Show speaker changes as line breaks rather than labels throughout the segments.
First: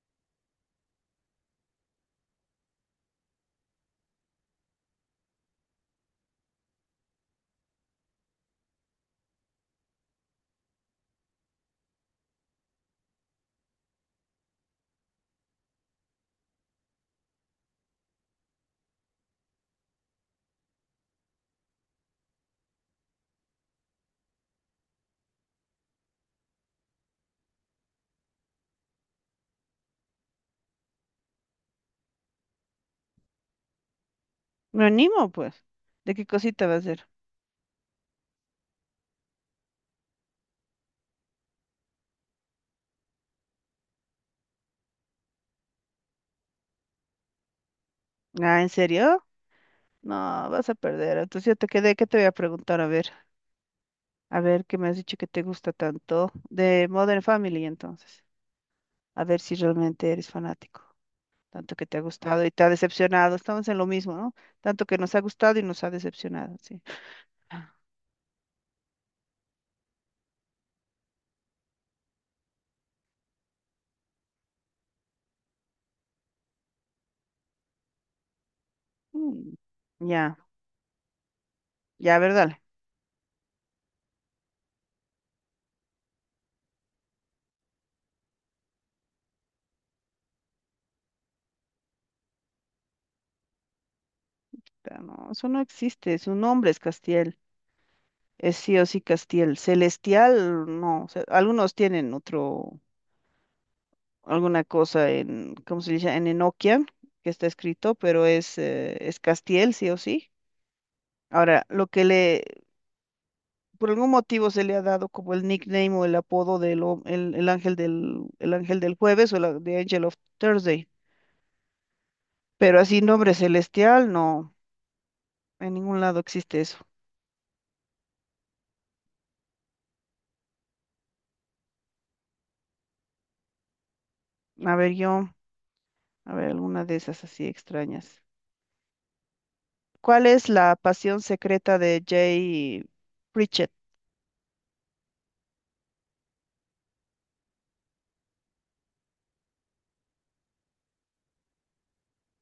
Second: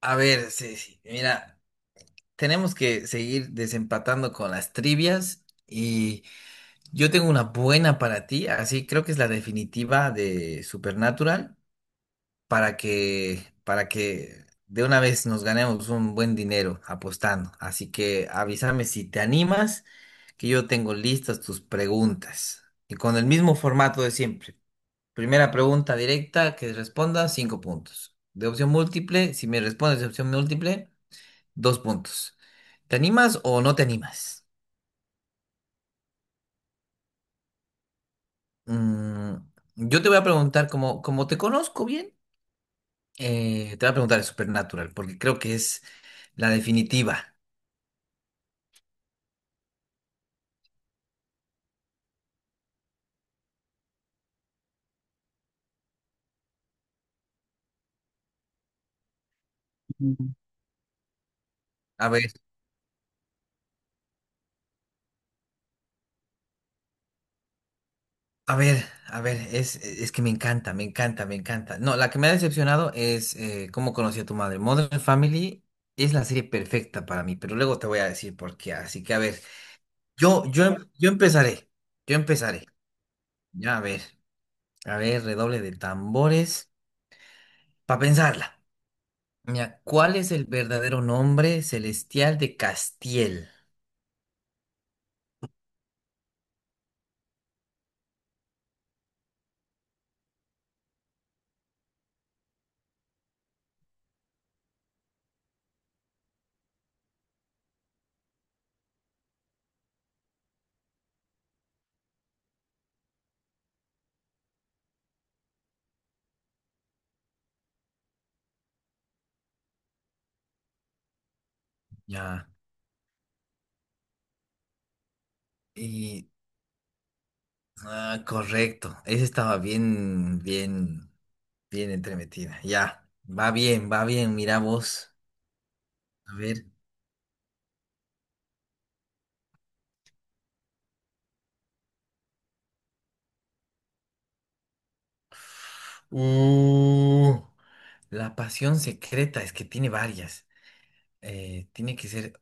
A ver, sí, sí, mira, tenemos que seguir desempatando con las trivias y yo tengo una buena para ti, así creo que es la definitiva de Supernatural para que de una vez nos ganemos un buen dinero apostando. Así que avísame si te animas, que yo tengo listas tus preguntas y con el mismo formato de siempre. Primera pregunta directa que responda, 5 puntos. De opción múltiple, si me respondes de opción múltiple. 2 puntos. ¿Te animas o no te animas?
Me animo, pues. ¿De qué cosita va a ser?
Mm, yo te voy a preguntar, como te conozco bien, te voy a preguntar de Supernatural, porque creo que es la definitiva.
Ah, ¿en serio? No, vas a perder. Entonces yo te quedé, ¿qué te voy a preguntar? A ver, ¿qué me has dicho que te gusta tanto? De Modern Family, entonces. A ver si realmente eres
Mm.
fanático. Tanto que te ha
A ver,
gustado y te ha decepcionado. Estamos en lo mismo, ¿no? Tanto que nos ha gustado y nos ha decepcionado, sí.
a ver, a ver, es que me encanta, me encanta, me encanta. No, la que me ha decepcionado es cómo conocí a tu madre. Modern Family es la serie perfecta para mí, pero luego te voy a decir por qué. Así que, a ver,
Mm, ya,
yo empezaré, yo
ya, ¿verdad?
empezaré. Ya, a ver, redoble de tambores. Para pensarla. Mira, ¿cuál es el verdadero nombre celestial de Castiel?
No, eso no existe. Su nombre es Castiel. Es sí o sí Castiel. Celestial, no. O sea, algunos tienen otro. Alguna cosa en, ¿cómo se dice? En Enoquian, que está escrito, pero es Castiel, sí o sí. Ahora, lo que le, por algún motivo se le ha dado como el nickname o el apodo del el ángel del jueves o The Angel of Thursday.
Ya.
Pero así nombre celestial, no, en ningún lado
Y.
existe eso.
Ah, correcto. Esa estaba bien, bien, bien entremetida. Ya. Va bien, va bien. Mira
A ver,
vos.
a
A
ver,
ver.
alguna de esas así extrañas. ¿Cuál es la pasión secreta de Jay Pritchett?
Uh, la pasión secreta es que tiene varias. Eh, tiene que ser,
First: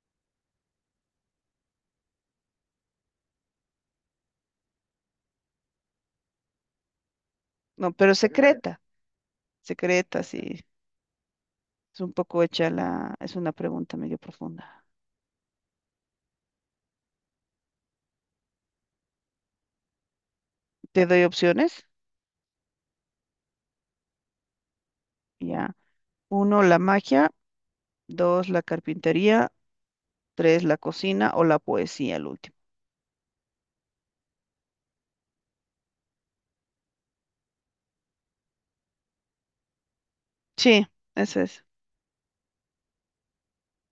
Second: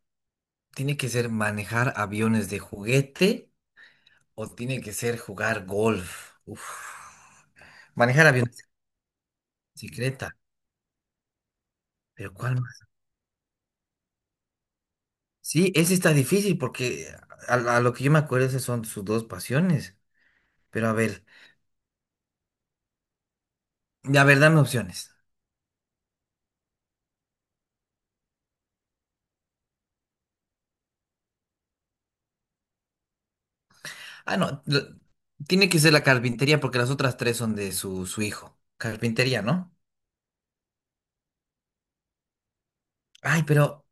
tiene que ser manejar aviones de juguete o tiene que ser jugar golf. Uf.
No, pero
Manejar aviones
secreta, secreta,
secreta.
sí. Es un
Pero
poco
¿cuál más?
es una pregunta medio profunda.
Sí, ese está difícil porque a lo que yo me acuerdo esas son sus dos pasiones. Pero
Te doy opciones,
a ver, dame opciones.
ya. Uno, la magia. Dos, la carpintería. Tres, la cocina o la poesía, el último.
Ah, no, lo- tiene que ser la carpintería porque las otras tres son de su hijo. Carpintería, ¿no?
Sí, ese es.
Ay, pero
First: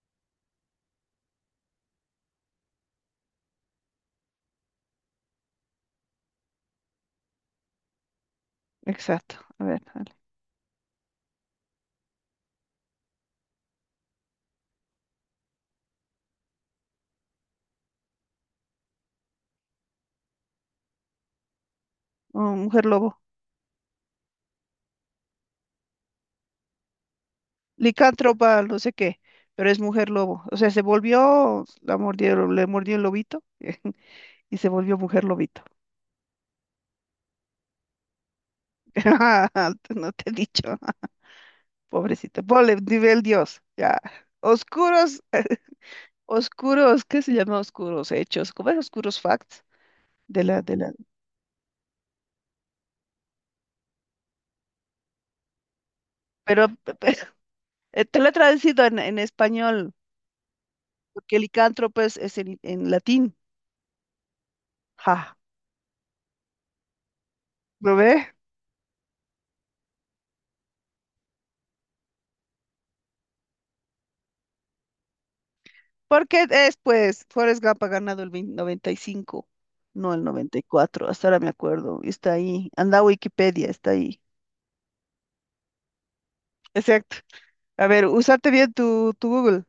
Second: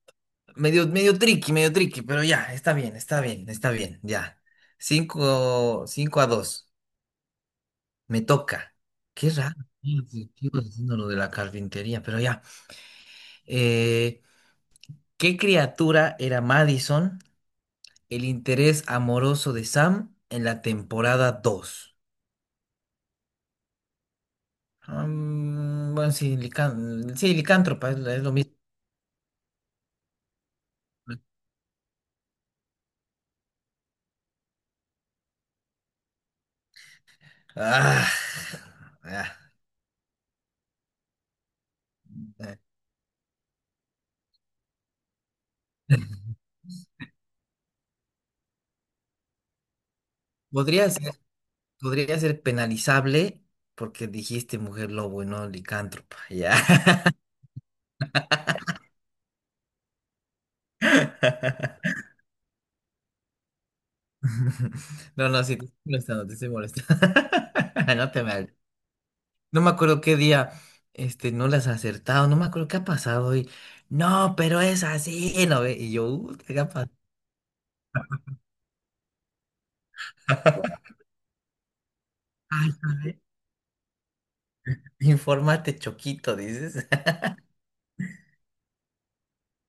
medio, medio tricky, pero ya, está bien, está bien, está bien, ya. Cinco, 5-2. Me toca. Qué
Exacto.
raro.
A ver,
Sí,
dale.
sí, sigo haciendo lo de la carpintería, pero ya. Eh, ¿Qué criatura era Madison? El interés amoroso de Sam en la temporada 2.
Oh, mujer lobo.
Mm, bueno, sí, sí, licántropa, es lo mismo.
Licántropa, no sé qué, pero es mujer lobo. O sea, se volvió, la mordió, le mordió el lobito y se volvió mujer lobito.
Ah, ah,
No te he dicho, pobrecita.
ah.
Ponle nivel Dios, ya. Oscuros Oscuros, ¿qué se llama oscuros hechos? ¿Cómo es oscuros facts? De la, de
Podría
la,
ser, podría ser penalizable porque dijiste mujer lobo y no licántropa, ya.
pero, te lo he traducido en, español, porque licántropo es en latín.
No,
Ja,
no, sí, te estoy molestando, te estoy molestando.
¿lo
No te
ve?
me. No me acuerdo qué día, este, no las has acertado, no me acuerdo qué ha pasado y, no, pero es así, ¿no ve? Y yo,
Porque
¿qué ha
es,
pasado?"
pues, Forrest Gump ha ganado el 20 95, no el noventa y cuatro. Hasta ahora me acuerdo, y está ahí,
Ay,
anda a
¿sabe?
Wikipedia, está ahí.
Infórmate, Choquito, dices.
Exacto. A ver, usate bien tu Google,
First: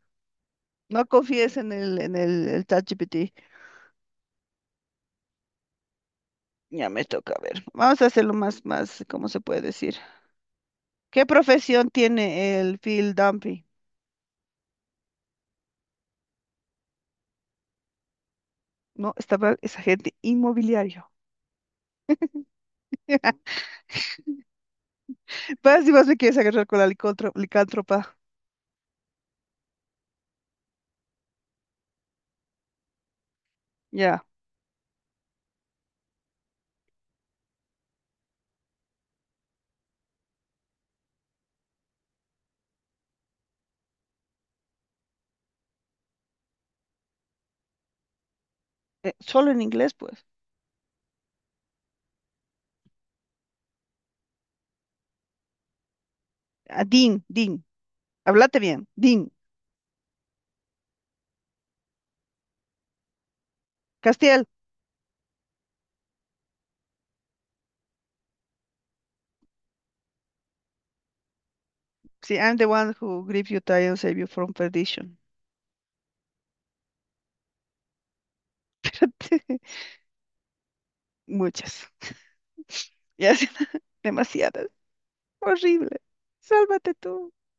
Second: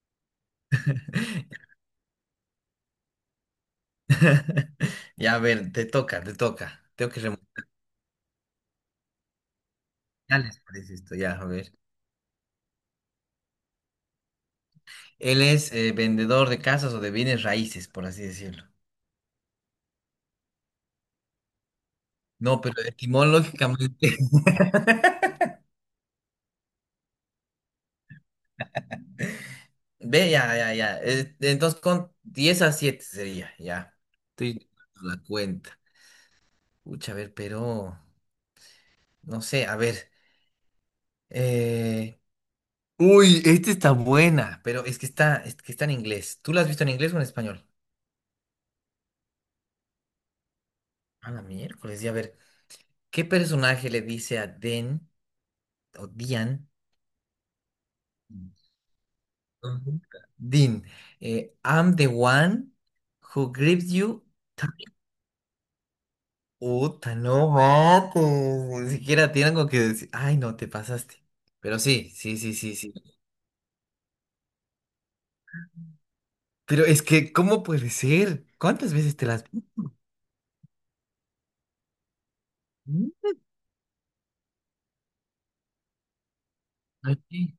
no confíes en el ChatGPT.
Ya, a ver, te toca, te toca.
Ya me
Tengo que
toca, a ver, vamos a hacerlo más, más, ¿cómo se puede decir?
remontarles, parece esto,
¿Qué
ya, a ver.
profesión tiene el Phil Dunphy?
Él es vendedor de casas o de bienes raíces, por así decirlo.
No, estaba esa gente inmobiliario.
No, pero etimológicamente.
Pues si vas me quieres agarrar con la licántropa.
Ve, ya, ya, ya. Entonces, con 10-7 sería, ya.
Ya.
Estoy dando la cuenta. Pucha, a ver, pero no sé, a ver. eh, Uy, esta está buena, pero es que está en inglés. ¿Tú la has visto en inglés o en español?
Solo en inglés, pues.
A la miércoles, y a ver, ¿qué personaje le dice a Den o Dian?
Ah, Dean, Dean. Háblate bien. Dean.
Ujú. Dean, I'm the one who grips you.
Castiel.
Puta, no mates. Ni siquiera tiene algo que decir. Ay, no, te pasaste. Pero sí, sí,
Sí,
sí,
I'm the
sí, sí.
one who gripped you tie and saved you from perdition.
Pero es que, ¿cómo puede ser? ¿Cuántas veces te
Espérate. Muchas.
vi?
Ya, sí, demasiadas. Horrible. Sálvate
Ay,
tú.
qué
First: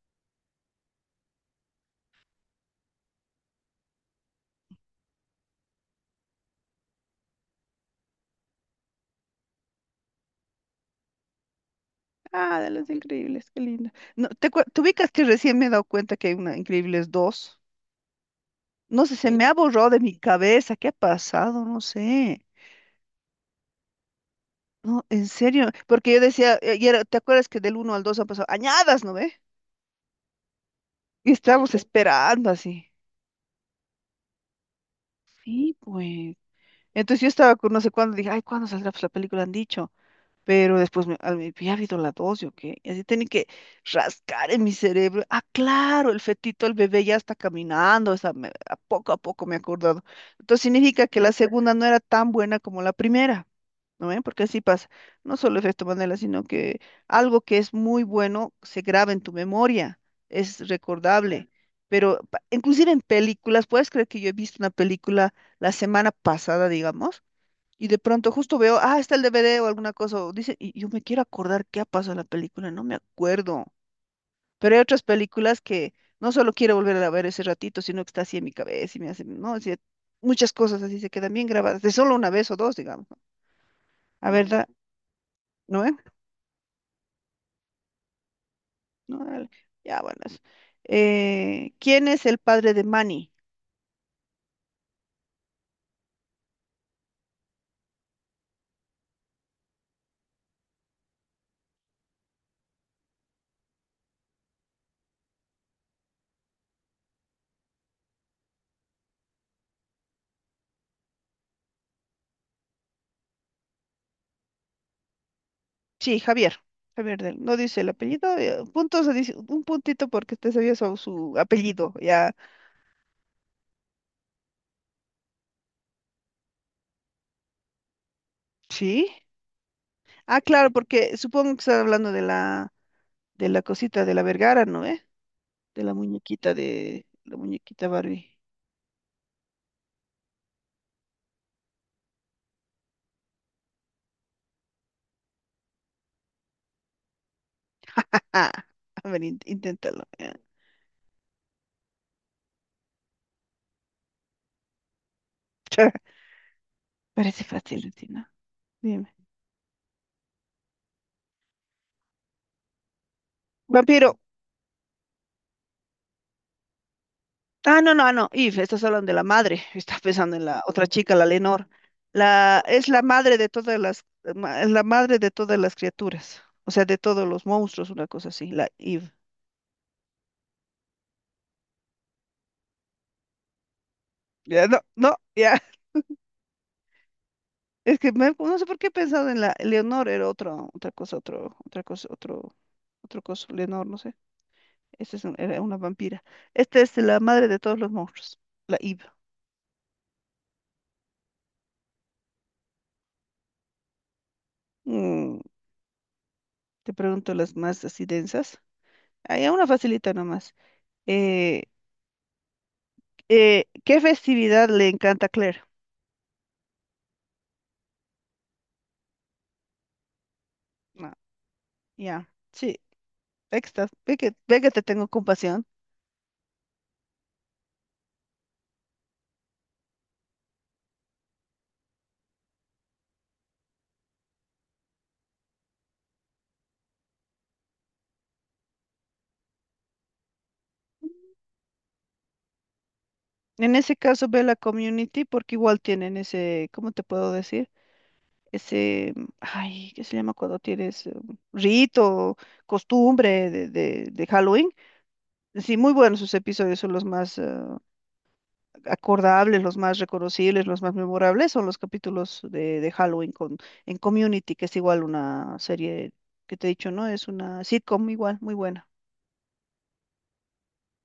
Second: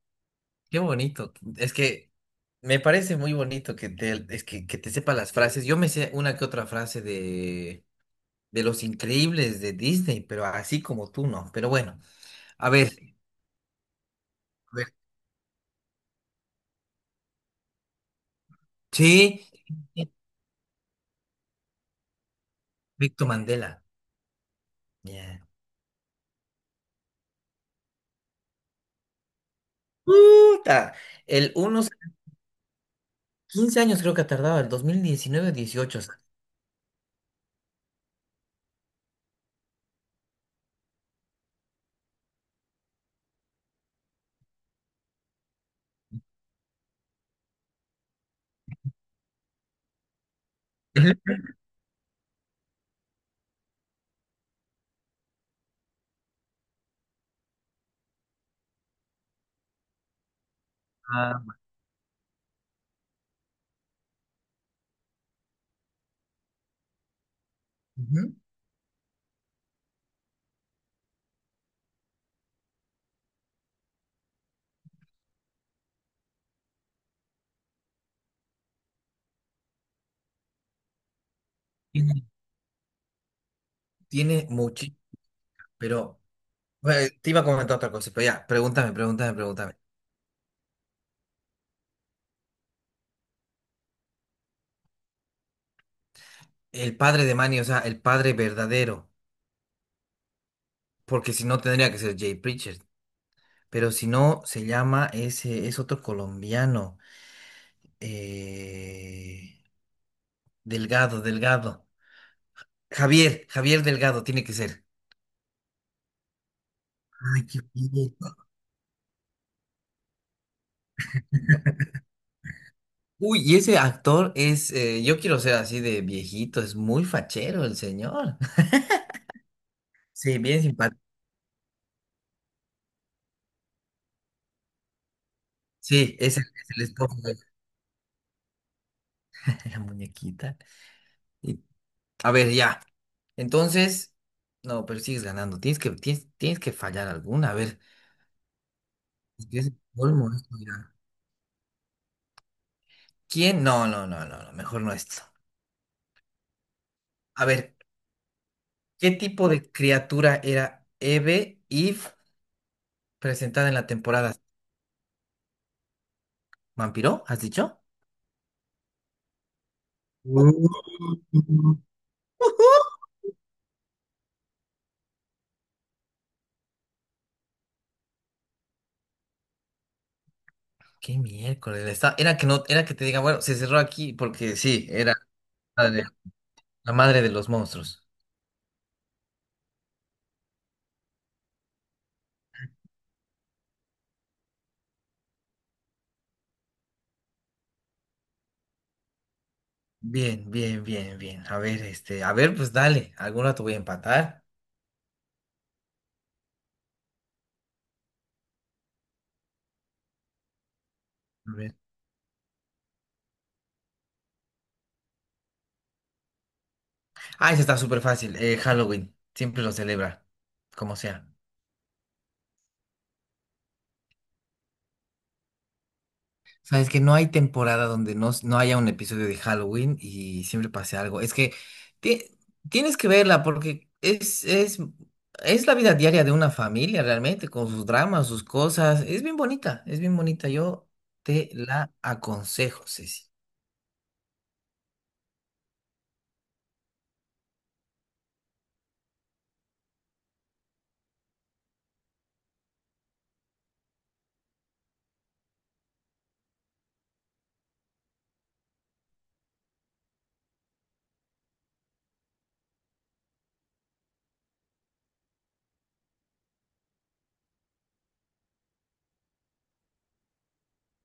qué bonito. Es que me parece muy bonito que te, que te sepa las frases. Yo me sé una que otra frase de Los Increíbles de Disney, pero así como tú no. Pero bueno,
Ah, de
a
los
ver.
Increíbles. Qué lindo. No,
A
te
ver.
ubicas que recién me he dado cuenta que hay una Increíbles dos? No sé, se
Sí,
me ha borrado de mi cabeza. ¿Qué ha pasado? No sé.
Víctor Mandela.
No, en
Ya.
serio. Porque yo decía, ¿te acuerdas que del uno al 2 han pasado añadas? ¿No ve?
Puta.
Y
El
estábamos, sí,
unos
esperando así.
15 años creo que ha tardado, el 2019
Sí,
o sea.
pues. Entonces yo estaba con no sé cuándo, dije, ay, ¿cuándo saldrá pues, la película? Han dicho. Pero después me había habido la 2, ¿yo qué? Y así tenía que rascar en mi cerebro. Ah, claro, el fetito, el bebé ya está caminando. O sea, a poco me he acordado. Entonces significa que la
Ujú.
segunda no era tan buena como la primera. ¿No ven? Porque así pasa. No solo efecto Mandela, sino que algo que es muy bueno se graba en tu memoria, es recordable.
Ah,
Pero inclusive en películas, puedes creer que yo he visto una película la semana pasada, digamos, y de pronto
ujú.
justo veo, ah, está el DVD o alguna cosa, o dice, y yo me quiero acordar qué ha pasado en la película, no me acuerdo. Pero hay otras películas que no solo quiero volver a ver ese ratito, sino que está así en mi cabeza y me hace, no, así, muchas cosas así se quedan bien grabadas, de solo una vez o dos, digamos, ¿no? A ver,
Tiene mucho,
¿no? ¿Eh?
pero bueno, te iba a comentar otra cosa, pero ya, pregúntame,
No,
pregúntame,
dale.
pregúntame.
Ya, buenas. ¿Quién es el padre de Manny?
El padre de Manny, o sea, el padre verdadero, porque si no tendría que ser Jay Pritchard. Pero si no, se llama ese, es otro colombiano. eh, Delgado, Delgado. Javier Delgado tiene que ser.
Sí, Javier. Javier del,
Ay,
no
qué
dice el
bien.
apellido. Puntos, dice un puntito porque te sabía su apellido, ya.
Uy, y ese actor es, yo quiero ser así de viejito, es muy fachero el señor.
Sí.
Sí,
Ah,
bien
claro,
simpático.
porque supongo que están hablando de la, cosita de la Vergara, ¿no? ¿Eh?
Sí, es el
De
esposo de
la muñequita Barbie.
la muñequita. Y. A ver, ya. Entonces, no, pero sigues ganando. Tienes que fallar alguna. A ver,
Ah, a ver,
es que es el
inténtalo.
colmo
Ya.
esto, mira. ¿Quién? No, no, no, no, no, mejor no esto.
Parece
A ver,
fácil, Tina. Dime.
¿qué tipo de criatura era Eve, presentada en la
Vampiro.
temporada? ¿Vampiro? ¿Has dicho?
No, no, no, Eve, estás hablando de la madre, estás pensando en la
Mm.
otra chica, la Lenor. Es la madre de todas las, ma- es la madre de todas las criaturas, o sea, de todos los monstruos, una cosa así, la Eve.
¿Qué miércoles? Está- Era que no, era que te diga, bueno, se cerró aquí porque
Ya, no,
sí,
no, ya,
la de- la madre de los
es
monstruos.
que no sé por qué he pensado en la Leonor, era otro, otra cosa, otro, otra cosa, otro, otro coso, Leonor, no sé, esta es era una vampira. Esta es la madre de todos los monstruos, la Eve.
Bien, bien, bien, bien. A ver, este, a ver, pues dale, alguna te voy a empatar.
Mm, Te pregunto las más así densas. Hay una facilita nomás. Eh, ¿Qué festividad le encanta a Claire?
Ah, ese está súper fácil. Halloween. Siempre lo celebra, como
Ah,
sea.
ya, sí, ahí está. Ve que te tengo compasión.
Sabes que no hay temporada donde no, no haya un episodio de Halloween y siempre pase algo. Es que ti- tienes que verla porque es la vida diaria de una familia realmente, con sus dramas, sus cosas. Es bien bonita, es bien bonita. Yo te la aconsejo, Ceci.
En ese caso, ve la community porque igual tienen ese, ¿cómo te puedo decir? Ese, ay, ¿qué se llama cuando tienes rito, costumbre de Halloween? Sí, muy buenos sus episodios, son los más acordables, los más reconocibles, los más memorables, son los capítulos de Halloween en community, que es igual una serie que te he dicho, ¿no? Es una sitcom igual, muy buena.